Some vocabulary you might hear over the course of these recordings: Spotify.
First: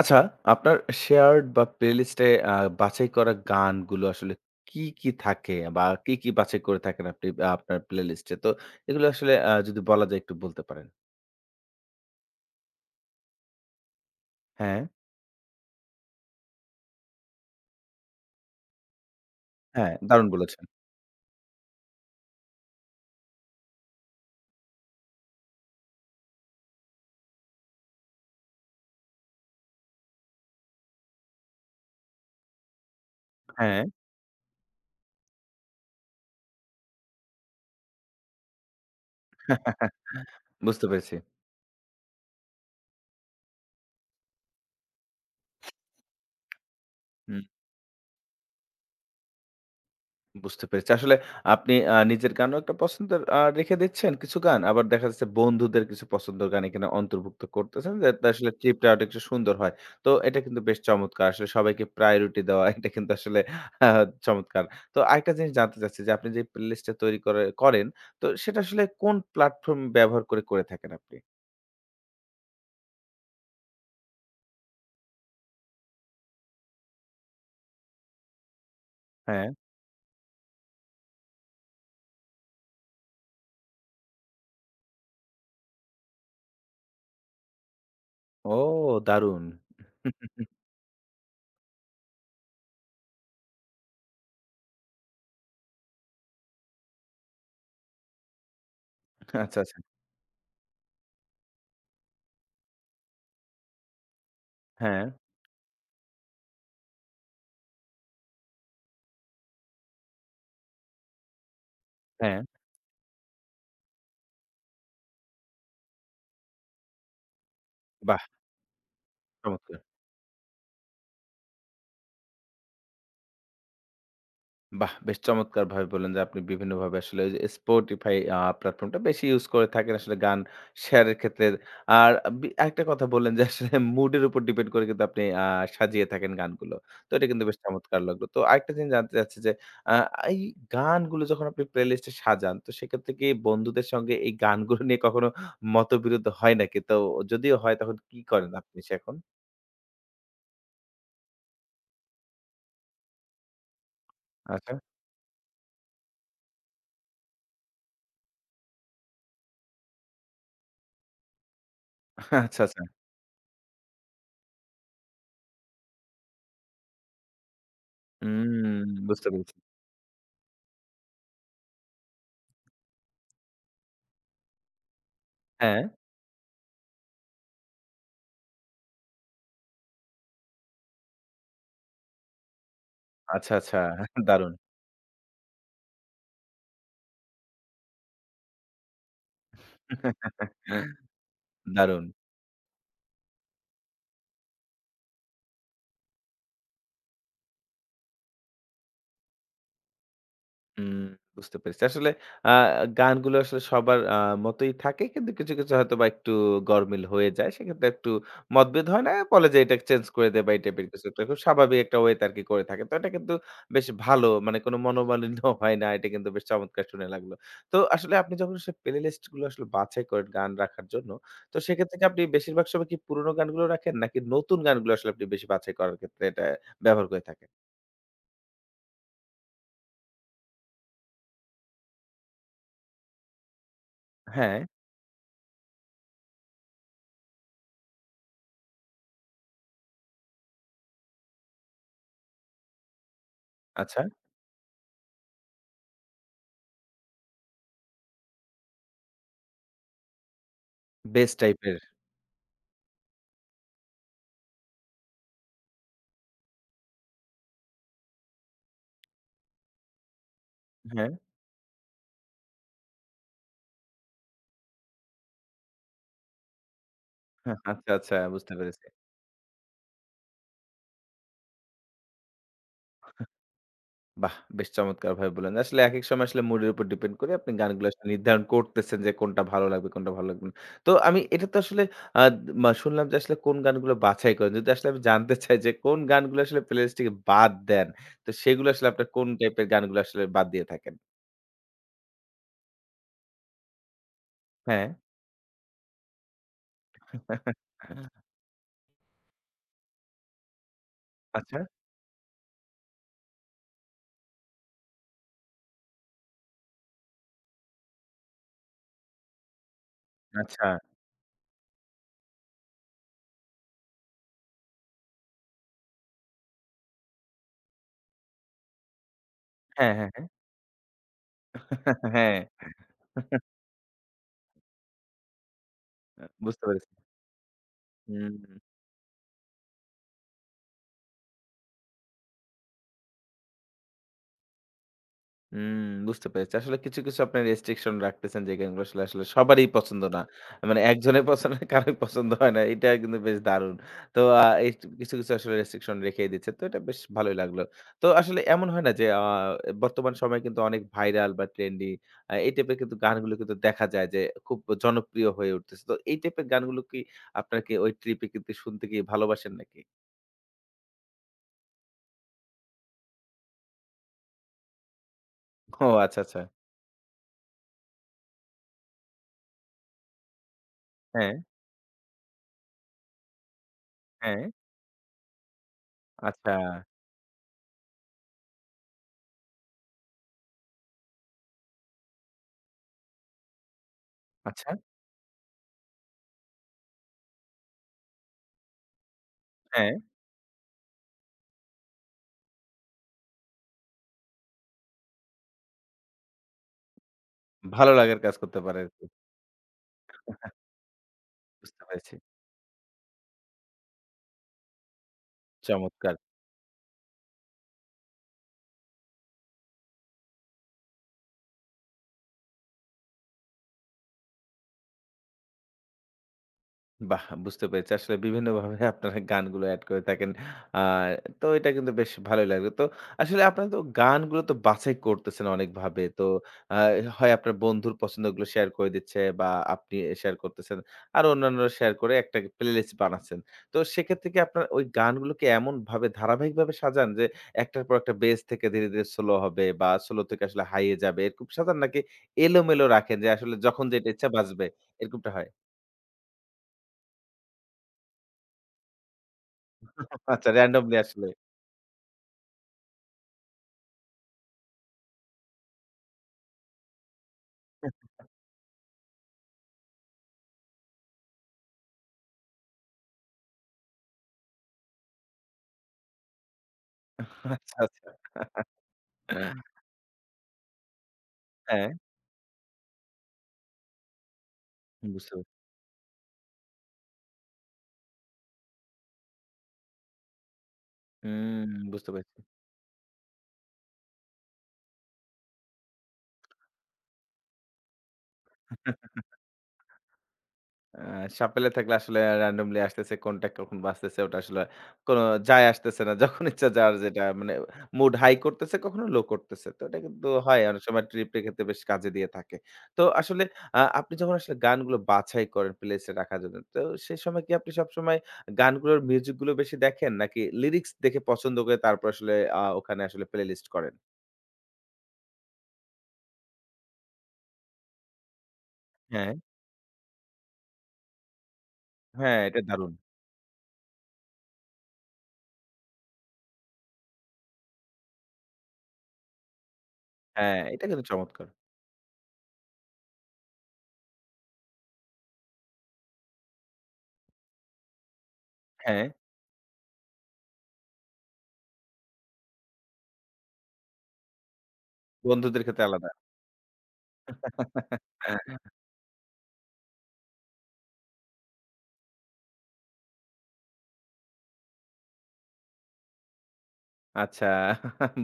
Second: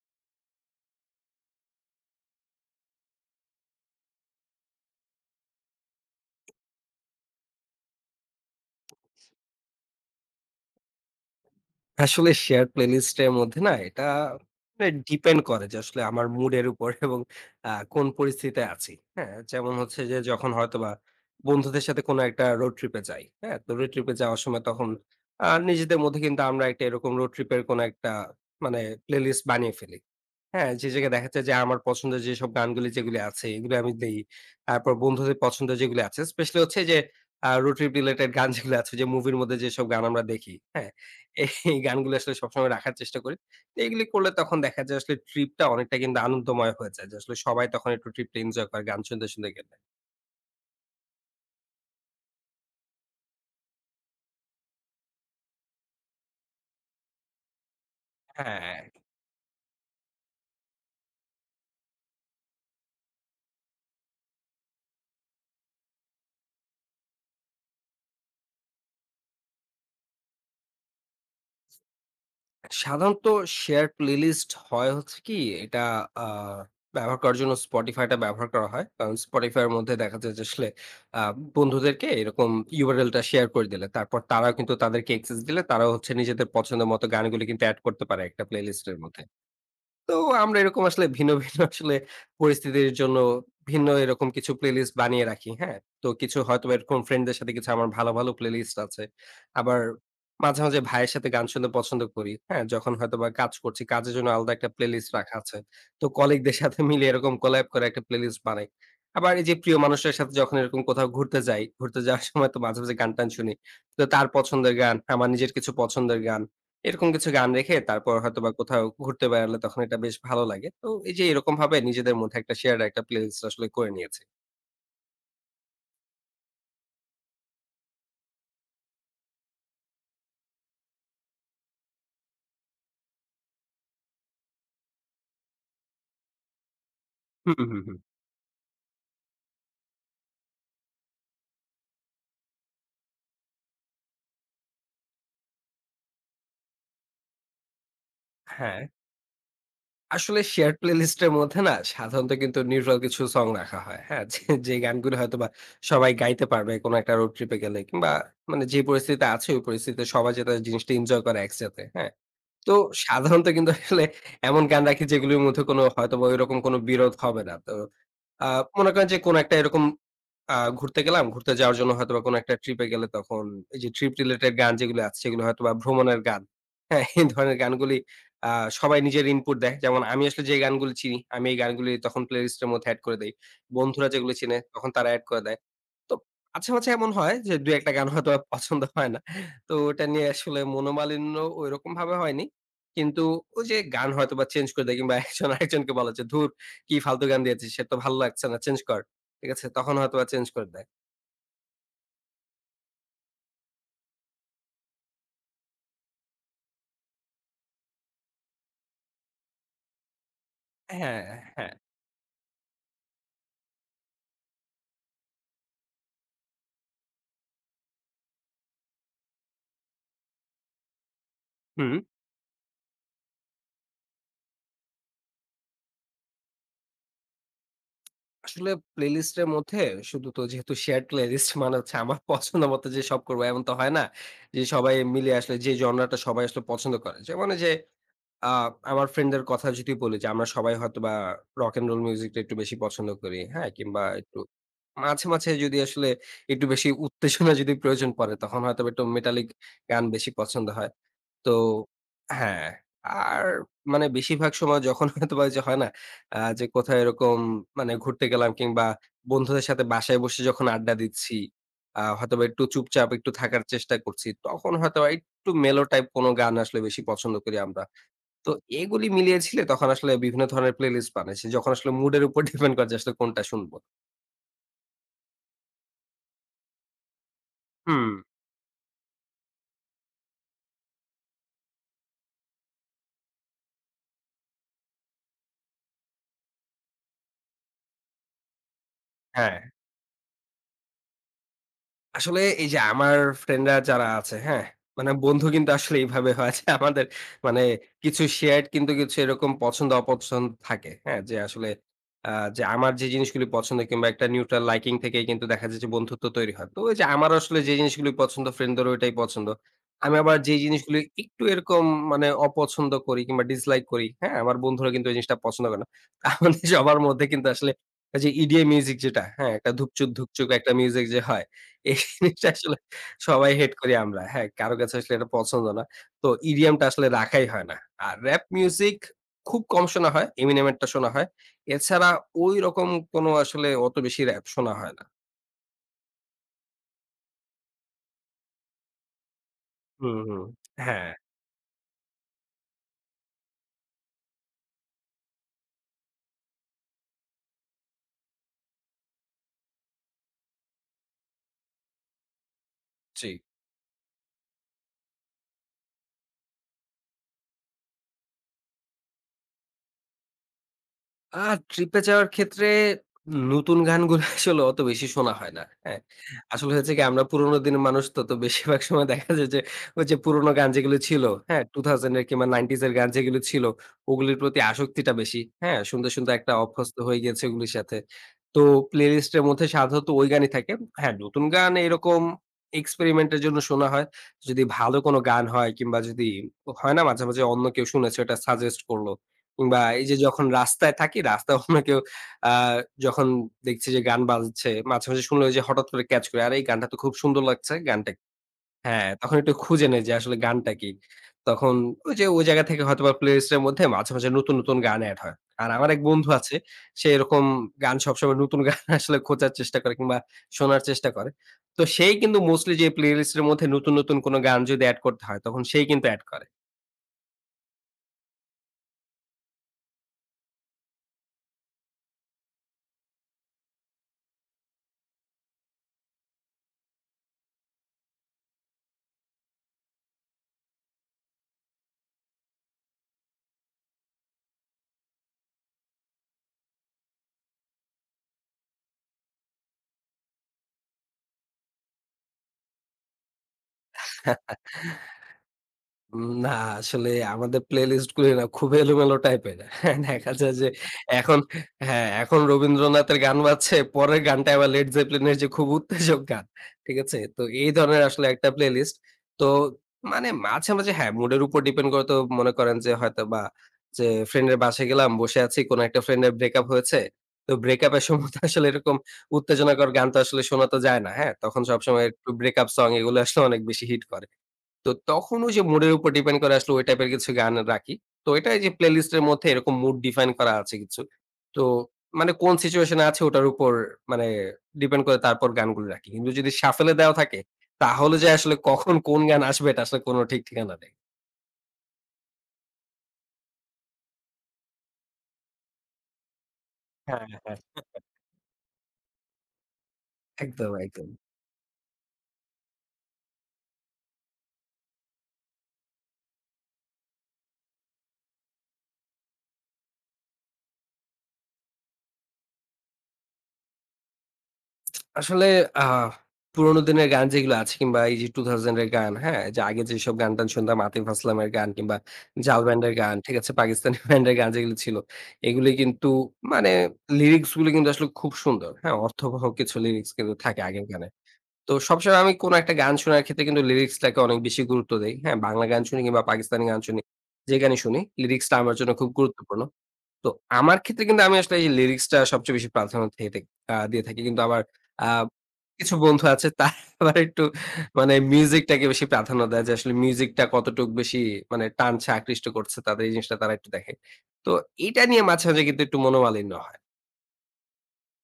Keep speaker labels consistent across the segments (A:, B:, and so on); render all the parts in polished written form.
A: আচ্ছা, আপনার শেয়ার্ড বা প্লেলিস্ট এ বাছাই করা গানগুলো আসলে কি, কি থাকে বা কি, কি বাছাই করে থাকেন আপনি আপনার প্লেলিস্ট এ? তো এগুলো আসলে যদি বলা যায় একটু বলতে পারেন।
B: আসলে শেয়ার প্লেলিস্ট এর মধ্যে না এটা
A: হ্যাঁ,
B: ডিপেন্ড করে যে আসলে আমার মুড এর উপর এবং কোন পরিস্থিতিতে আছি। হ্যাঁ? যেমন
A: হ্যাঁ,
B: হচ্ছে যে
A: দারুণ
B: যখন
A: বলেছেন।
B: হয়তোবা বন্ধুদের সাথে কোনো একটা রোড ট্রিপ এ যাই। হ্যাঁ? তো রোড ট্রিপ এ যাওয়ার সময় তখন নিজেদের মধ্যে কিন্তু আমরা একটা এরকম রোড ট্রিপ এর কোনো একটা মানে প্লেলিস্ট বানিয়ে ফেলি। হ্যাঁ, যে জায়গায় দেখা যায় যে আমার পছন্দের যেসব গানগুলি যেগুলি আছে এগুলি
A: হ্যাঁ,
B: আমি দেই। তারপর বন্ধুদের পছন্দের যেগুলি আছে স্পেশালি হচ্ছে যে রোড ট্রিপ রিলেটেড গান যেগুলো আছে যে মুভির মধ্যে যেসব গান আমরা দেখি,
A: বুঝতে
B: হ্যাঁ?
A: পেরেছি।
B: এই গানগুলো আসলে সবসময় রাখার চেষ্টা করি। তো এগুলি করলে তখন দেখা যায় আসলে ট্রিপটা অনেকটা কিন্তু আনন্দময় হয়ে যায়। যে আসলে
A: হুম।
B: সবাই তখন একটু ট্রিপটা এনজয় করে গান শুনতে, শুনতে গেলে।
A: বুঝতে পেরেছি। আসলে আপনি নিজের গানও একটা পছন্দের রেখে দিচ্ছেন কিছু গান। আবার দেখা যাচ্ছে বন্ধুদের কিছু পছন্দের গান এখানে অন্তর্ভুক্ত করতেছেন যাতে আসলে
B: হ্যাঁ।
A: ট্রিপটা আরেকটু একটু সুন্দর হয়। তো এটা কিন্তু বেশ চমৎকার। আসলে সবাইকে প্রায়োরিটি দেওয়া এটা কিন্তু আসলে আ চমৎকার। তো আরেকটা জিনিস জানতে চাচ্ছি যে আপনি যে প্লেলিস্টটা তৈরি করে করেন তো সেটা আসলে কোন প্ল্যাটফর্ম ব্যবহার করে থাকেন আপনি?
B: সাধারণত শেয়ার প্লেলিস্ট হয় হচ্ছে কি এটা আ ব্যবহার করার জন্য Spotify টা ব্যবহার করা হয়। কারণ
A: হ্যাঁ।
B: Spotify এর মধ্যে দেখা যায় যে আসলে আ বন্ধুদেরকে এরকম URL টা শেয়ার করে দিলে তারপর তারাও কিন্তু তাদেরকে অ্যাক্সেস দিলে তারাও হচ্ছে নিজেদের পছন্দের মতো গানগুলো কিন্তু এড করতে পারে একটা
A: ও
B: প্লেলিস্ট এর মধ্যে।
A: দারুণ!
B: তো আমরা এরকম আসলে ভিন্ন, ভিন্ন আসলে পরিস্থিতির জন্য ভিন্ন এরকম কিছু প্লেলিস্ট বানিয়ে রাখি। হ্যাঁ? তো কিছু হয়তোবা এরকম ফ্রেন্ডদের সাথে কিছু আমার ভালো, ভালো প্লেলিস্ট আছে।
A: আচ্ছা, আচ্ছা।
B: আবার মাঝে, মাঝে ভাইয়ের সাথে গান শুনতে পছন্দ করি। হ্যাঁ? যখন হয়তোবা কাজ করছি, কাজের জন্য আলাদা একটা
A: হ্যাঁ,
B: প্লেলিস্ট রাখা আছে। তো কলিগদের সাথে মিলে এরকম কোলাব করে একটা প্লেলিস্ট বানাই। আবার এই যে প্রিয় মানুষের সাথে যখন এরকম কোথাও ঘুরতে যাই, ঘুরতে যাওয়ার
A: হ্যাঁ।
B: সময় তো মাঝে, মাঝে গান-টান শুনি। তো তার পছন্দের গান, আমার নিজের কিছু পছন্দের গান। এরকম কিছু গান রেখে তারপর
A: বাহ!
B: হয়তোবা কোথাও ঘুরতে বেড়ালে
A: চমৎকার।
B: তখন এটা বেশ ভালো লাগে। তো এই যে এরকম ভাবে নিজেদের মধ্যে একটা শেয়ার্ড একটা প্লেলিস্ট আসলে করে নিয়েছি।
A: বাহ! বেশ চমৎকারভাবে বললেন যে আপনি বিভিন্নভাবে আসলে ওই যে Spotify প্ল্যাটফর্মটা বেশি ইউজ করে থাকেন আসলে গান শেয়ারের ক্ষেত্রে। আর বি আরেকটা কথা বললেন যে আসলে মুডের উপর ডিপেন্ড করে কিন্তু আপনি সাজিয়ে থাকেন গানগুলো। তো এটা কিন্তু
B: হুম,
A: বেশ
B: হুম, হুম।
A: চমৎকার লাগলো। তো আরেকটা জিনিস জানতে চাচ্ছি যে আ এই গানগুলো যখন আপনি প্লেলিস্টে সাজান তো সেক্ষেত্রে কি বন্ধুদের সঙ্গে এই গানগুলো নিয়ে কখনো মতবিরোধ হয় নাকি? তো যদিও হয় তখন কি করেন আপনি
B: হ্যাঁ,
A: সে এখন?
B: আসলে শেয়ার্ড প্লেলিস্ট এর মধ্যে না সাধারণত কিন্তু নিউট্রাল কিছু সং রাখা হয়। হ্যাঁ?
A: আচ্ছা,
B: যে গানগুলো হয়তোবা সবাই গাইতে পারবে কোনো একটা রোড ট্রিপ এ গেলে কিংবা যে পরিস্থিতিতে আছে ওই পরিস্থিতিতে সবাই যাতে জিনিসটা এনজয় করে একসাথে। হ্যাঁ?
A: আচ্ছা,
B: তো
A: আচ্ছা।
B: সাধারণত কিন্তু আসলে এমন গান রাখি যেগুলোর মধ্যে কোনো হয়তোবা ঐরকম কোনো বিরোধ হবে না। তো আ
A: হুম
B: মনে করেন যে
A: বুঝতে
B: কোনো
A: পেরেছি।
B: একটা এরকম ঘুরতে গেলাম, ঘুরতে যাওয়ার জন্য হয়তোবা কোনো একটা ট্রিপে গেলে তখন এই যে ট্রিপ রিলেটেড গান যেগুলো আছে সেগুলো হয়তোবা
A: হ্যাঁ,
B: ভ্রমণের গান। হ্যাঁ? এই ধরনের গানগুলি আ সবাই নিজের ইনপুট দেয়। যেমন আমি আসলে যে গানগুলি চিনি, আমি এই গানগুলি তখন প্লেলিস্টের মধ্যে এড করে দেই।
A: আচ্ছা, আচ্ছা
B: বন্ধুরা যেগুলো
A: দারুণ।
B: চিনে তখন তারা এড করে দেয়। তো মাঝে, মাঝে এমন হয় যে ২-১ টা গান হয়তো আর পছন্দ হয় না। তো ওটা নিয়ে আসলে মনোমালিন্য ঐরকম
A: দারুণ!
B: ভাবে হয়নি। কিন্তু ওই যে গান হয়তোবা চেঞ্জ করে দেয় কিংবা একজন আরেকজনকে বলে যে, "ধুর! কি ফালতু গান দিয়েছিস, সে তো ভালো লাগছে না, চেঞ্জ কর।" ঠিক আছে? তখন হয়তোবা চেঞ্জ করে দেয়।
A: হুম, বুঝতে পেরেছি। আসলে আ গানগুলো আসলে সবার মতই থাকে। কিন্তু কিছু, কিছু হয়তোবা একটু গরমিল হয়ে যায়। সেক্ষেত্রে একটু মতভেদ হয় না। বলে যে এটা চেঞ্জ করে দে বা এই টাইপের কিছু একটা
B: হ্যাঁ,
A: খুব
B: হ্যাঁ।
A: স্বাভাবিক একটা ওয়েতে আরকি করে থাকে। তো এটা কিন্তু বেশ ভালো। মানে কোনো মনোমালিন্য হয় না। এটা কিন্তু বেশ চমৎকার শুনে লাগলো। তো আসলে আপনি যখন আসলে প্লে লিস্ট গুলো আসলে বাছাই করেন গান রাখার জন্য, তো
B: হুম।
A: সেক্ষেত্রে কি আপনি বেশিরভাগ সময় কি পুরোনো গানগুলো রাখেন নাকি নতুন গানগুলো আসলে আপনি বেশি বাছাই করার ক্ষেত্রে এটা ব্যবহার করে থাকেন?
B: আসলে প্লেলিস্ট এর মধ্যে শুধু তো যেহেতু শেয়ার্ড প্লেলিস্ট মানে হচ্ছে আমার পছন্দ মতো যে সব করবো এমন তো হয় না।
A: হ্যাঁ,
B: যে সবাই মিলে আসলে যে জনরাটা সবাই আসলে পছন্দ করে। যেমন এই যে আ আমার ফ্রেন্ডদের কথা যদি বলি যে, আমরা সবাই হয়তোবা রক এন্ড রোল মিউজিকটা একটু বেশি পছন্দ করি। হ্যাঁ?
A: আচ্ছা।
B: কিংবা একটু মাঝে, মাঝে যদি আসলে একটু বেশি উত্তেজনা যদি প্রয়োজন পড়ে, তখন হয়তোবা একটু মেটালিক গান বেশি পছন্দ হয়।
A: বেস
B: তো
A: টাইপের।
B: হ্যাঁ, আর মানে বেশিরভাগ সময় যখন হয়তোবা ওই যে হয় না? যে কোথাও এরকম ঘুরতে গেলাম কিংবা বন্ধুদের সাথে বাসায় বসে যখন আড্ডা
A: হ্যাঁ,
B: দিচ্ছি, হয়তোবা একটু চুপচাপ একটু থাকার চেষ্টা করছি, তখন হয়তোবা একটু মেলো টাইপ কোনো গান আসলে বেশি পছন্দ করি
A: হ্যাঁ,
B: আমরা।
A: আচ্ছা, আচ্ছা
B: তো
A: বুঝতে পেরেছি।
B: এগুলি মিলিয়েছিলে তখন আসলে বিভিন্ন ধরনের প্লেলিস্ট বানাইছি। যখন আসলে মুড এর উপর ডিপেন্ড করে যে আসলে কোনটা শুনবো।
A: বাহ! বেশ চমৎকারভাবে বললেন। আসলে একেক সময় আসলে মুডের উপর ডিপেন্ড করে আপনি গানগুলো আসলে
B: হুম,
A: নির্ধারণ করতেছেন যে কোনটা ভালো লাগবে, কোনটা ভালো লাগবে না। তো আমি এটা তো আসলে আ মা শুনলাম যে আসলে কোন গানগুলো বাছাই করেন। যদি আসলে আমি জানতে চাই যে কোন গানগুলো আসলে প্লেলিস্ট থেকে বাদ দেন? তো সেগুলো আসলে আপনার কোন
B: হ্যাঁ।
A: টাইপের গানগুলো আসলে বাদ দিয়ে থাকেন?
B: আসলে এই যে আমার ফ্রেন্ডরা যারা আছে, হ্যাঁ?
A: হ্যাঁ।
B: মানে বন্ধু কিন্তু আসলে এইভাবে হয় যে আমাদের মানে কিছু শেয়ার্ড কিন্তু কিছু এরকম পছন্দ-অপছন্দ থাকে। হ্যাঁ? যে
A: আচ্ছা,
B: আসলে যে আমার যে জিনিসগুলি পছন্দ কিংবা একটা নিউট্রাল লাইকিং থেকেই কিন্তু দেখা যায় যে বন্ধুত্ব তৈরি হয়। তো ওই যে আমার আসলে যে জিনিসগুলি পছন্দ ফ্রেন্ডদেরও ওইটাই পছন্দ। আমি আবার যে
A: আচ্ছা।
B: জিনিসগুলি একটু এরকম অপছন্দ করি কিংবা ডিসলাইক করি, হ্যাঁ? আমার বন্ধুরা কিন্তু এই জিনিসটা পছন্দ করে না। আমাদের সবার মধ্যে কিন্তু আসলে ওই যে ইডিএম মিউজিক যেটা, হ্যাঁ? একটা
A: হ্যাঁ,
B: ধুপচুক,
A: হ্যাঁ, হ্যাঁ।
B: ধুপচুক একটা মিউজিক যে হয়, এই
A: হ্যাঁ।
B: জিনিসটা আসলে সবাই হেট করি আমরা। হ্যাঁ, কারো কাছে আসলে এটা পছন্দ না। তো
A: বুঝতে
B: ইডিয়াম টা
A: পেরেছি।
B: আসলে রাখাই হয় না। আর
A: হুম।
B: র‍্যাপ মিউজিক খুব কম শোনা হয়। এমিনেমের টা শোনা হয়। এছাড়া ঐরকম কোনো আসলে অত বেশি র‍্যাপ শোনা হয় না।
A: হুম, বুঝতে পেরেছি। আসলে কিছু, কিছু আপনার রেস্ট্রিকশন রাখতেছেন যে গেমগুলো আসলে আসলে সবারই পছন্দ
B: হুম,
A: না।
B: হুম।
A: মানে
B: হ্যাঁ,
A: একজনের পছন্দ কারোই পছন্দ হয় না। এটা কিন্তু বেশ দারুণ। তো এই কিছু, কিছু আসলে রেস্ট্রিকশন রেখেই দিচ্ছেন। তো এটা বেশ ভালোই লাগলো। তো আসলে এমন হয় না যে বর্তমান সময়ে কিন্তু অনেক ভাইরাল বা ট্রেন্ডি এই টাইপের কিন্তু
B: জি।
A: গানগুলো কিন্তু দেখা যায় যে খুব জনপ্রিয় হয়ে উঠতেছে। তো এই টাইপের গানগুলো কি আপনার কি ওই ট্রিপে কিন্তু শুনতে কি ভালোবাসেন নাকি?
B: আর ট্রিপে যাওয়ার ক্ষেত্রে নতুন গানগুলো আসলে অত বেশি শোনা হয় না।
A: ও
B: হ্যাঁ?
A: আচ্ছা, আচ্ছা।
B: আসলে হয়েছে কি আমরা পুরোনো দিনের মানুষ তো, তো বেশিরভাগ সময় দেখা যায় যে ওই যে পুরোনো গান যেগুলো ছিল,
A: হ্যাঁ,
B: হ্যাঁ? 2000 এর কিংবা 90s এর গান যেগুলো ছিল, ওগুলির
A: হ্যাঁ।
B: প্রতি আসক্তিটা বেশি। হ্যাঁ? শুনতে, শুনতে
A: আচ্ছা,
B: একটা অভ্যস্ত হয়ে গিয়েছে ওগুলির সাথে। তো প্লেলিস্ট এর মধ্যে সাধারণত ওই গানই থাকে। হ্যাঁ, নতুন গান এরকম এক্সপেরিমেন্ট এর জন্য শোনা হয়। যদি
A: আচ্ছা।
B: ভালো কোনো গান হয় কিংবা যদি হয় না মাঝে, মাঝে অন্য কেউ শুনেছে ওটা সাজেস্ট করল। কিংবা
A: হ্যাঁ।
B: এই যে যখন রাস্তায় থাকি, রাস্তায় অন্য কেউ আ যখন দেখছি যে গান বাজছে, মাঝে, মাঝে শুনলে ওই যে হঠাৎ করে ক্যাচ করি। আরে এই গানটা তো খুব সুন্দর লাগছে,
A: ভালো
B: গানটা
A: লাগার
B: কি?
A: কাজ করতে পারে আরকি।
B: হ্যাঁ, তখন একটু খুঁজে নেই যে আসলে গানটা কি। তখন
A: বুঝতে পেরেছি।
B: ওই যে ওই জায়গা থেকে হয়তোবা প্লেলিস্ট এর মধ্যে মাঝে, মাঝে নতুন, নতুন গান এড হয়। আর আমার এক
A: চমৎকার!
B: বন্ধু আছে, সে এরকম গান সবসময় নতুন গান আসলে খোঁজার চেষ্টা করে কিংবা শোনার চেষ্টা করে। তো সেই কিন্তু মোস্টলি যে প্লেলিস্ট এর মধ্যে নতুন, নতুন কোন গান যদি এড করতে হয়, তখন সেই কিন্তু এড করে।
A: বাহ! বুঝতে পেরেছি। আসলে বিভিন্নভাবে আপনারা গানগুলো এড করে থাকেন। আ তো এটা কিন্তু বেশ ভালোই লাগলো। তো আসলে আপনারা তো গানগুলো তো বাছাই করতেছেন অনেকভাবে। তো আ হয় আপনার বন্ধুর পছন্দগুলো শেয়ার করে দিচ্ছে বা আপনি শেয়ার করতেছেন। আর অন্যান্যরা শেয়ার করে একটা প্লেলিস্ট বানাচ্ছেন। তো সেক্ষেত্রে কি আপনার ওই গানগুলোকে এমনভাবে ধারাবাহিকভাবে সাজান যে একটার পর একটা বেস থেকে ধীরে, ধীরে স্লো হবে বা স্লো থেকে আসলে হাই এ যাবে এরকম সাজান নাকি এলোমেলো রাখেন যে আসলে যখন যেটা ইচ্ছা বাজবে এরকমটা হয়?
B: না আসলে আমাদের প্লেলিস্ট গুলি না খুব এলোমেলো টাইপের। হ্যাঁ, দেখা
A: আচ্ছা
B: যায় যে
A: র‍্যান্ডমলি আসলে।
B: এখন হ্যাঁ, এখন রবীন্দ্রনাথের গান বাজছে, পরের গানটা আবার লেড জেপলিনের যে খুব উত্তেজক গান। ঠিক আছে? তো এই ধরনের আসলে একটা প্লেলিস্ট। তো মানে মাঝে, মাঝে হ্যাঁ, মুড এর উপর ডিপেন্ড করে তো মনে করেন যে হয়তোবা যে ফ্রেন্ডের বাসায় গেলাম, বসে আছি, কোন একটা ফ্রেন্ডের ব্রেকআপ হয়েছে। তো
A: আচ্ছা,
B: ব্রেকআপ এর
A: আচ্ছা।
B: সময় তো আসলে এরকম উত্তেজনাকর গান তো আসলে শোনা তো যায় না। হ্যাঁ? তখন
A: হ্যাঁ,
B: সবসময় একটু ব্রেকআপ সং এগুলো আসলে অনেক বেশি হিট করে। তো
A: বুঝতে
B: তখন ওই
A: পারছি।
B: যে মুড এর উপর ডিপেন্ড করে আসলে ওই টাইপের কিছু গান রাখি। তো এটা এই যে প্লেলিস্ট এর মধ্যে এরকম মুড ডিফাইন করা আছে কিছু। তো
A: হুম, বুঝতে
B: মানে
A: পারছি।
B: কোন সিচুয়েশন এ আছে ওটার উপর মানে ডিপেন্ড করে তারপর গানগুলো রাখি। কিন্তু যদি শাফেল এ দেওয়া থাকে তাহলে যে আসলে কখন কোন গান আসবে এটা আসলে কোনো ঠিক ঠিকানা নেই।
A: আ সাপেলে থাকলে আসলে randomly আসতেছে, কোনটা কখন বাজতেছে ওটা আসলে কোন যায় আসতেছে না। যখন ইচ্ছা যার যেটা
B: হ্যাঁ,
A: মানে
B: হ্যাঁ।
A: মুড হাই করতেছে, কখনো লো করতেছে। তো এটা কিন্তু হয়
B: একদম,
A: অনেক সময়
B: একদম।
A: ট্রিপের ক্ষেত্রে বেশ কাজে দিয়ে থাকে। তো আসলে আপনি যখন আসলে গানগুলো বাছাই করেন প্লেলিস্টে রাখার জন্য, তো সে সময় কি আপনি সবসময় গানগুলোর মিউজিক গুলো বেশি দেখেন নাকি লিরিক্স দেখে পছন্দ করে তারপর আসলে ওখানে আসলে প্লেলিস্ট করেন?
B: আসলে আহ পুরোনো দিনের গান যেগুলো আছে কিংবা এই যে 2000 এর গান,
A: হ্যাঁ,
B: হ্যাঁ? যে আগে যেসব গান-টান শুনতাম আতিফ আসলামের গান কিংবা
A: হ্যাঁ, এটা
B: জাল
A: দারুণ।
B: ব্যান্ডের গান, ঠিক আছে? পাকিস্তানি ব্যান্ডের গান যেগুলো ছিল, এগুলি কিন্তু মানে লিরিক্স গুলো কিন্তু আসলে খুব সুন্দর, হ্যাঁ? অর্থবহ কিছু লিরিক্স কিন্তু
A: হ্যাঁ,
B: থাকে
A: এটা
B: আগের
A: কিন্তু
B: গানে।
A: চমৎকার।
B: তো সবসময় আমি কোনো একটা গান শোনার ক্ষেত্রে কিন্তু লিরিক্সটাকে অনেক বেশি গুরুত্ব দেই, হ্যাঁ? বাংলা গান শুনি কিংবা পাকিস্তানি গান শুনি, যে গানই শুনি, লিরিক্সটা আমার জন্য
A: হ্যাঁ,
B: খুব গুরুত্বপূর্ণ। তো আমার ক্ষেত্রে কিন্তু আমি আসলে এই লিরিক্সটা সবচেয়ে বেশি প্রাধান্য দিয়ে থাকি। কিন্তু আবার আ
A: বন্ধুদের ক্ষেত্রে
B: কিছু
A: আলাদা।
B: বন্ধু আছে তারা আবার একটু মিউজিকটাকে বেশি প্রাধান্য দেয় যে আসলে মিউজিকটা কতটুকু বেশি টানছে, আকৃষ্ট করছে তাদের এই জিনিসটা তারা একটু দেখে। তো এটা নিয়ে মাঝে, মাঝে কিন্তু একটু মনোমালিন্য হয়।
A: আচ্ছা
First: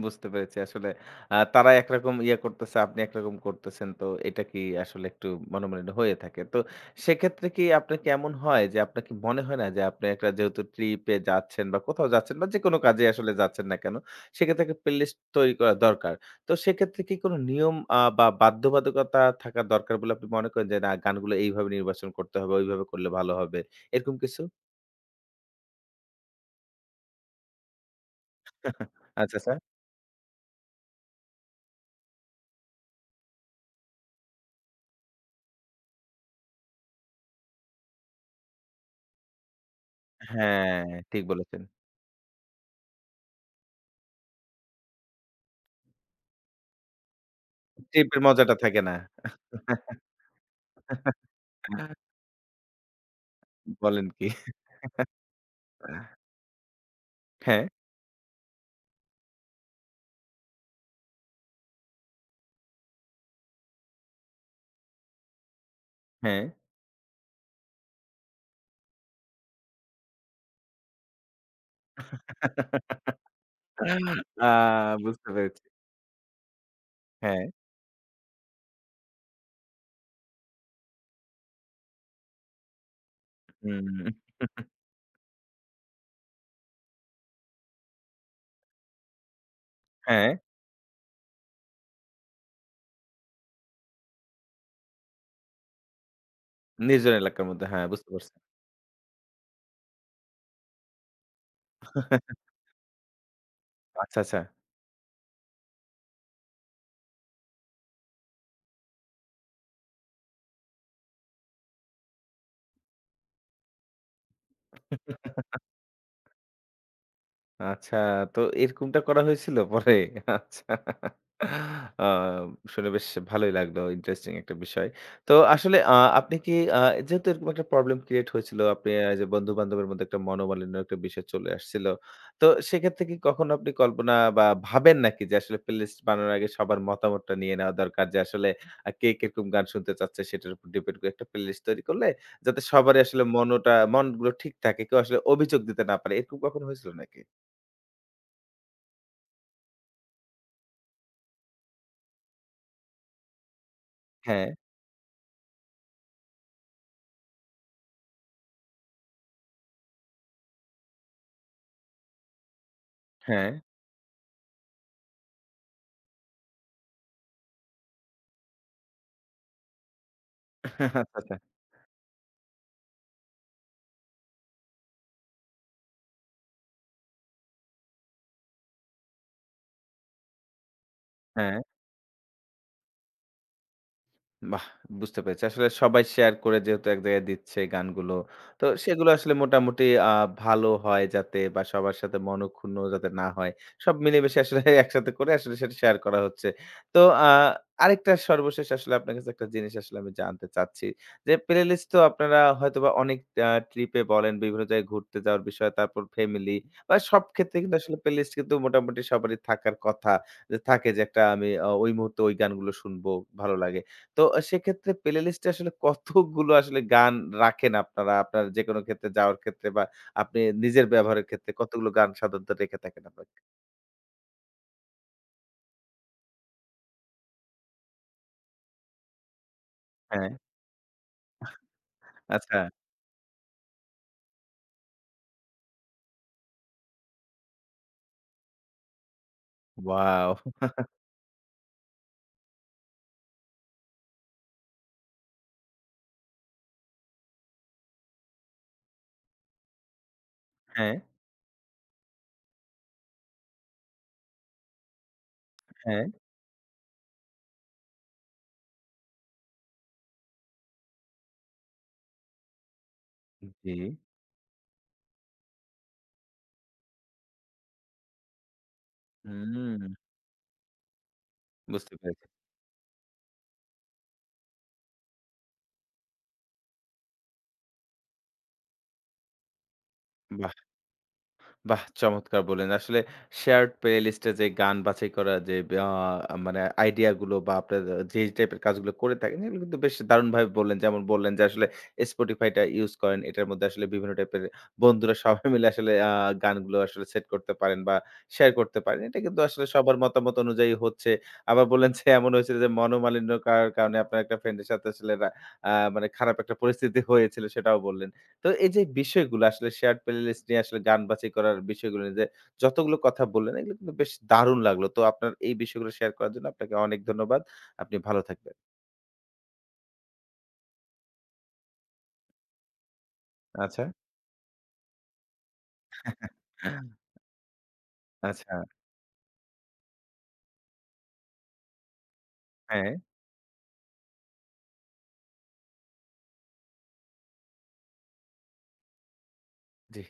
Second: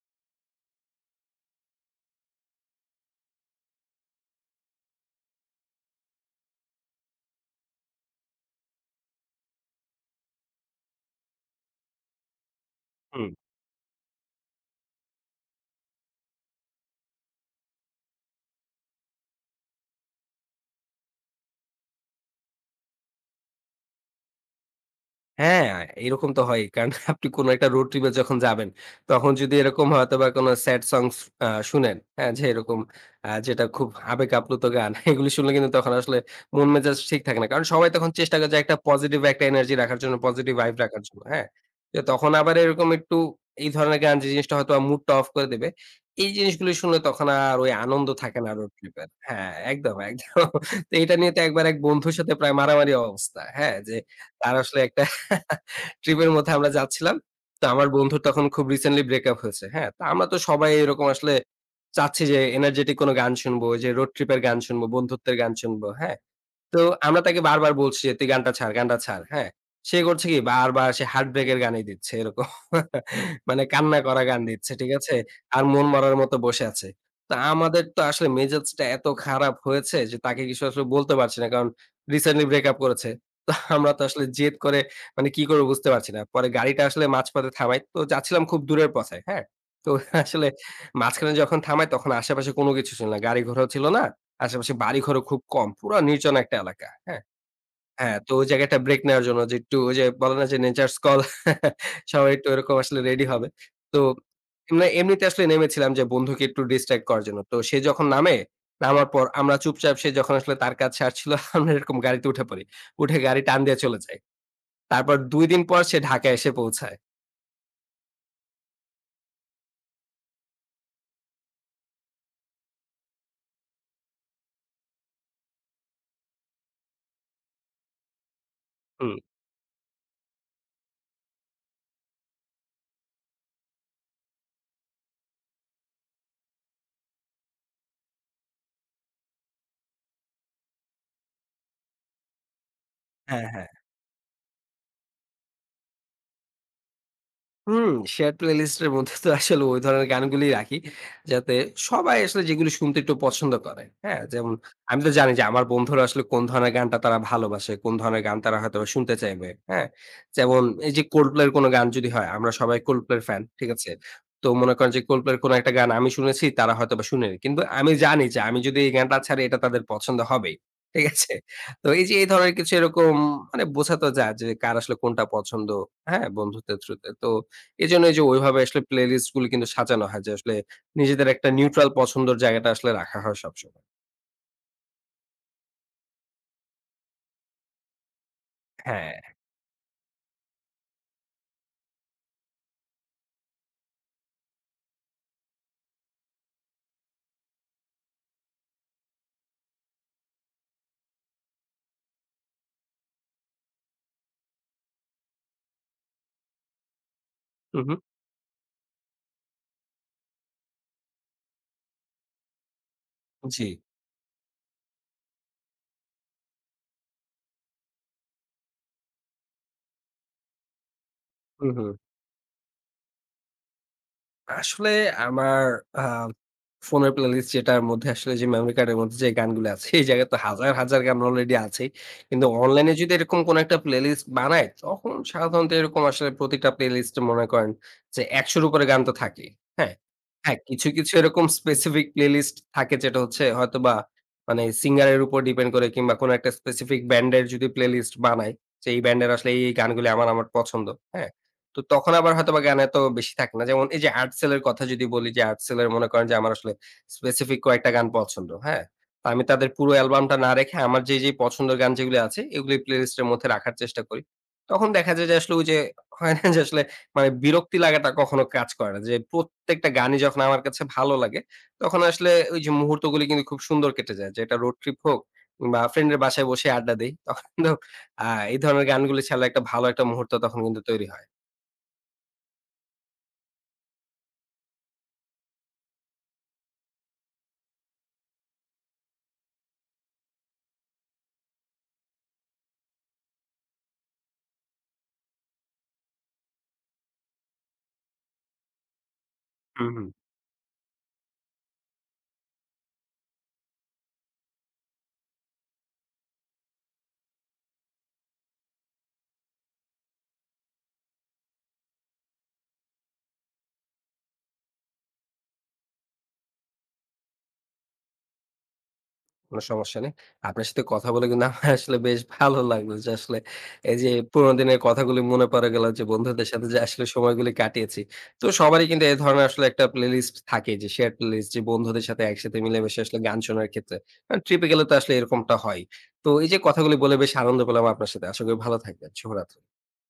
A: বুঝতে পেরেছি আসলে তারা একরকম ইয়ে করতেছে, আপনি একরকম করতেছেন। তো এটা কি আসলে একটু মনোমালিন্য হয়ে থাকে। তো সেক্ষেত্রে কি আপনার কি এমন হয় যে আপনার কি মনে হয় না যে আপনি একটা যেহেতু ট্রিপে যাচ্ছেন বা কোথাও যাচ্ছেন বা যেকোনো কাজে
B: হুম।
A: আসলে যাচ্ছেন না কেন, সেক্ষেত্রে একটা প্লেলিস্ট তৈরি করা দরকার। তো সেক্ষেত্রে কি কোনো নিয়ম বা বাধ্যবাধকতা থাকা দরকার বলে আপনি মনে করেন যে না গানগুলো এইভাবে নির্বাচন করতে হবে, ওইভাবে করলে ভালো হবে। এরকম কিছু?
B: হ্যাঁ, এরকম তো হয়ই। কারণ আপনি কোন একটা রোড ট্রিপ এ যখন যাবেন, তখন
A: আচ্ছা, আচ্ছা।
B: যদি এরকম হয়তোবা কোন স্যাড সংস শুনেন, হ্যাঁ? যে এরকম যেটা খুব আবেগ আপ্লুত গান, এগুলো শুনলে কিন্তু তখন আসলে মন মেজাজ ঠিক থাকে না। কারণ সবাই তখন চেষ্টা করে যে একটা পজিটিভ একটা এনার্জি রাখার জন্য, পজিটিভ ভাইব
A: হ্যাঁ,
B: রাখার জন্য,
A: ঠিক
B: হ্যাঁ?
A: বলেছেন।
B: তো তখন আবার এরকম একটু এই ধরনের গান যে জিনিসটা হয়তো মুডটা অফ করে দেবে, এই জিনিসগুলো শুনলে তখন আর ওই আনন্দ
A: চিপের
B: থাকে না
A: মজাটা
B: রোড
A: থাকে না।
B: ট্রিপ এর। হ্যাঁ, একদম, একদম। তো এটা নিয়ে তো একবার এক বন্ধুর সাথে প্রায় মারামারি অবস্থা, হ্যাঁ? যে
A: বলেন কি?
B: তার আসলে একটা ট্রিপ এর মধ্যে আমরা যাচ্ছিলাম।
A: হ্যাঁ,
B: তো আমার বন্ধুর তখন খুব রিসেন্টলি ব্রেকআপ হয়েছে। হ্যাঁ? তো আমরা তো সবাই এরকম আসলে চাচ্ছি যে এনার্জেটিক কোনো গান শুনবো, ওই যে রোড ট্রিপ এর গান শুনবো, বন্ধুত্বের গান শুনবো। হ্যাঁ?
A: হ্যাঁ।
B: তো আমরা তাকে বারবার বলছি যে, "তুই গানটা ছাড়, গানটা ছাড়।" হ্যাঁ? সে করছে কি? বারবার সে হার্টব্রেক এর গানই দিচ্ছে এরকম। মানে কান্না করা গান
A: আ
B: দিচ্ছে, ঠিক আছে?
A: বুঝতে পেরেছি।
B: আর মন মরার মতো বসে আছে। তো
A: হ্যাঁ,
B: আমাদের তো আসলে মেজাজটা এত খারাপ হয়েছে যে তাকে কিছু আসলে বলতে পারছি না। কারণ রিসেন্টলি ব্রেকআপ করেছে। তো আমরা তো
A: হুম।
B: আসলে জেদ করে কি করব বুঝতে পারছি না। পরে গাড়িটা আসলে মাঝপথে থামাই। তো যাচ্ছিলাম খুব দূরের পথে, হ্যাঁ? তো
A: হ্যাঁ,
B: আসলে মাঝখানে যখন থামাই তখন আশেপাশে কোনো কিছু ছিল না। গাড়ি ঘোড়াও ছিল না। আশেপাশে বাড়িঘরও খুব কম। পুরা নির্জন একটা এলাকা।
A: নির্জন
B: হ্যাঁ?
A: এলাকার মধ্যে। হ্যাঁ, বুঝতে
B: হ্যাঁ,
A: পারছি।
B: তো ওই জায়গাটা ব্রেক নেওয়ার জন্য যে একটু ওই যে বলে না যে নেচারস কল সবাই একটু ওরকম আসলে রেডি হবে। তো
A: আচ্ছা,
B: এমনে এমনিতে আসলে নেমেছিলাম যে বন্ধুকে একটু ডিস্ট্রাক্ট করার জন্য। তো সে যখন নামে, নামার পর আমরা চুপচাপ সে যখন আসলে তার কাজ সারছিল আমরা এরকম গাড়িতে উঠে পড়ি। উঠে গাড়ি টান দিয়ে চলে যাই। তারপর ২
A: আচ্ছা।
B: দিন পর সে ঢাকায় এসে পৌঁছায়।
A: আচ্ছা, তো এরকমটা করা হয়েছিল পরে? আচ্ছা। আ শুনে বেশ ভালোই লাগলো। ইন্টারেস্টিং একটা বিষয়। তো আসলে আপনি কি যেহেতু এরকম একটা প্রবলেম ক্রিয়েট হয়েছিল, আপনি
B: হুম।
A: যে বন্ধু-বান্ধবের মধ্যে একটা মনোমালিন্য একটা বিষয় চলে আসছিল। তো সেক্ষেত্রে কি কখনো আপনি কল্পনা বা ভাবেন নাকি যে আসলে প্লেলিস্ট বানানোর আগে সবার মতামতটা নিয়ে নেওয়া দরকার যে আসলে কে কিরকম গান শুনতে চাচ্ছে সেটার উপর ডিপেন্ড করে একটা প্লেলিস্ট তৈরি করলে যাতে সবারই আসলে
B: হ্যাঁ, হ্যাঁ।
A: মনোটা মনগুলো ঠিক থাকে। কেউ আসলে অভিযোগ দিতে না পারে। এরকম কখনো হয়েছিল নাকি?
B: হুম, শেয়ার প্লেলিস্ট এর মধ্যে তো আসলে ওই ধরনের গানগুলি রাখি। যাতে সবাই আসলে যেগুলো শুনতে একটু পছন্দ করে। হ্যাঁ?
A: হ্যাঁ,
B: যেমন আমি তো জানি যে আমার বন্ধুরা আসলে কোন ধরনের গানটা তারা ভালোবাসে, কোন ধরনের গান তারা হয়তোবা শুনতে চাইবে। হ্যাঁ? যেমন এই যে Coldplay এর কোন গান যদি হয়, আমরা সবাই Coldplay এর ফ্যান।
A: হ্যাঁ।
B: ঠিক আছে? তো মনে করেন যে Coldplay এর কোন একটা গান আমি শুনেছি, তারা হয়তোবা শুনেনি। কিন্তু আমি জানি যে আমি যদি এই গানটা ছাড়ি এটা তাদের পছন্দ হবেই।
A: আচ্ছা,
B: ঠিক আছে?
A: আচ্ছা।
B: তো এই যে এই ধরনের কিছু এরকম বোঝা তো যায় যে কার আসলে কোনটা পছন্দ। হ্যাঁ? বন্ধুত্বের থ্রুতে। তো এজন্য এই যে ওইভাবে আসলে প্লেলিস্ট গুলো কিন্তু সাজানো হয় যে আসলে নিজেদের একটা
A: হ্যাঁ।
B: নিউট্রাল পছন্দের জায়গাটা আসলে রাখা হয় সবসময়।
A: বাহ! বুঝতে পেরেছি। আসলে সবাই শেয়ার করে যেহেতু এক জায়গায় দিচ্ছে গানগুলো, তো সেগুলো
B: হ্যাঁ।
A: আসলে মোটামুটি আ ভালো হয় যাতে বা সবার সাথে মনোক্ষুণ্ণ যাতে না হয়। সব মিলেমিশে আসলে একসাথে করে আসলে সেটা শেয়ার করা হচ্ছে। তো আ আরেকটা সর্বশেষ আসলে আপনার কাছে একটা জিনিস আসলে আমি জানতে চাচ্ছি যে, প্লে লিস্ট তো আপনারা হয়তোবা অনেক ট্রিপে বলেন, বিভিন্ন জায়গায় ঘুরতে যাওয়ার বিষয়, তারপর ফ্যামিলি বা সব ক্ষেত্রে কিন্তু
B: হু, হু।
A: আসলে প্লে লিস্ট কিন্তু মোটামুটি সবারই থাকার কথা। যে থাকে যে একটা আমি ওই মুহূর্তে ওই গানগুলো শুনবো, ভালো
B: জি।
A: লাগে। তো সেক্ষেত্রে প্লে লিস্টে আসলে কতগুলো আসলে গান রাখেন আপনারা? আপনার যেকোনো ক্ষেত্রে যাওয়ার ক্ষেত্রে বা আপনি নিজের ব্যবহারের ক্ষেত্রে
B: হু, হু।
A: কতগুলো গান সাধারণত রেখে থাকেন আপনার?
B: আসলে আমার আ ফোনের প্লেলিস্ট যেটার মধ্যে আসলে যে মেমোরি কার্ডের মধ্যে যে গানগুলো আছে, এই জায়গায়
A: হ্যাঁ,
B: তো হাজার, হাজার গান অলরেডি আছেই। কিন্তু
A: আচ্ছা।
B: অনলাইনে যদি এরকম কোন একটা প্লেলিস্ট বানাই, তখন সাধারণত এরকম আসলে প্রতিটা প্লেলিস্ট মনে করেন যে ১০০ র উপরে গান তো থাকেই। হ্যাঁ?
A: ওয়াও!
B: হ্যাঁ, কিছু, কিছু এরকম স্পেসিফিক প্লেলিস্ট থাকে যেটা হচ্ছে হয়তোবা সিঙ্গার এর উপর ডিপেন্ড করে কিংবা কোন একটা স্পেসিফিক ব্যান্ড এর যদি প্লেলিস্ট বানাই, যে এই ব্যান্ডের আসলে এই, এই গানগুলি আমার, আমার পছন্দ।
A: হ্যাঁ,
B: হ্যাঁ? তো তখন আবার হয়তোবা গান এত বেশি থাকে না। যেমন এই যে আর্টসেল এর কথা যদি বলি যে আর্টসেল এর
A: হ্যাঁ।
B: মনে করেন যে আমার আসলে স্পেসিফিক কয়েকটা গান পছন্দ। হ্যাঁ? তো আমি তাদের পুরো অ্যালবামটা না রেখে আমার যেই, যেই পছন্দের গান যেগুলো আছে এগুলি প্লেলিস্ট এর মধ্যে রাখার
A: জি।
B: চেষ্টা করি। তখন দেখা যায় যে আসলে ওই যে হয় না যে আসলে বিরক্তি লাগাটা কখনো কাজ করে না। যে
A: হুম,
B: প্রত্যেকটা গানই যখন আমার কাছে ভালো লাগে
A: বুঝতে
B: তখন
A: পেরেছি।
B: আসলে ওই যে মুহূর্তগুলি কিন্তু খুব সুন্দর কেটে যায়। যে এটা রোড ট্রিপ হোক বা ফ্রেন্ড এর বাসায় বসে আড্ডা দেই। তখন তো এই ধরনের গানগুলি ছাড়া একটা ভালো একটা মুহূর্ত
A: বাহ!
B: তখন কিন্তু তৈরি হয়। না।
A: বাহ! চমৎকার বললেন। আসলে shared playlist এ যে গান বাছাই করার যে আ মানে আইডিয়া গুলো বা আপনার যে টাইপের কাজগুলো করে থাকেন, এগুলো কিন্তু বেশ দারুণভাবে বললেন। যেমন বললেন যে আসলে Spotify টা ইউজ করেন। এটার মধ্যে আসলে বিভিন্ন টাইপের বন্ধুরা সবাই মিলে আসলে গানগুলো আসলে সেট করতে পারেন বা শেয়ার করতে পারেন। এটা কিন্তু আসলে
B: হুম,
A: সবার
B: হুম।
A: মতামত অনুযায়ী হচ্ছে। আবার বললেন যে এমন হয়েছিল যে মনোমালিন্য কার কারণে আপনার একটা ফ্রেন্ড এর সাথে আসলে রা আ মানে খারাপ একটা পরিস্থিতি হয়েছিল সেটাও বললেন। তো এই যে বিষয়গুলো আসলে শেয়ার্ড প্লেলিস্ট নিয়ে আসলে গান বাছাই করার বিষয়গুলো নিয়ে যে যতগুলো কথা বললেন, এগুলো কিন্তু বেশ দারুণ লাগলো। তো আপনার এই বিষয়গুলো শেয়ার করার জন্য আপনাকে অনেক ধন্যবাদ। আপনি ভালো থাকবেন।
B: কোনো সমস্যা নেই। আপনার সাথে কথা বলে কিন্তু আমার আসলে বেশ ভালো লাগলো যে আসলে
A: আচ্ছা।
B: এই যে পুরোনো দিনের কথাগুলি মনে পড়ে গেল যে বন্ধুদের সাথে যে আসলে সময়গুলি কাটিয়েছি। তো
A: আচ্ছা,
B: সবারই কিন্তু এ ধরনের আসলে একটা প্লেলিস্ট থাকে যে শেয়ার প্লেলিস্ট যে বন্ধুদের সাথে একসাথে
A: হ্যাঁ,
B: মিলেমিশে আসলে গান শোনার ক্ষেত্রে। কারণ ট্রিপে গেলে তো আসলে এরকমটা হয়। তো এই যে কথাগুলি বলে বেশ আনন্দ পেলাম আপনার সাথে। আশা করি ভালো থাকবেন। শুভরাত্রি।
A: জি।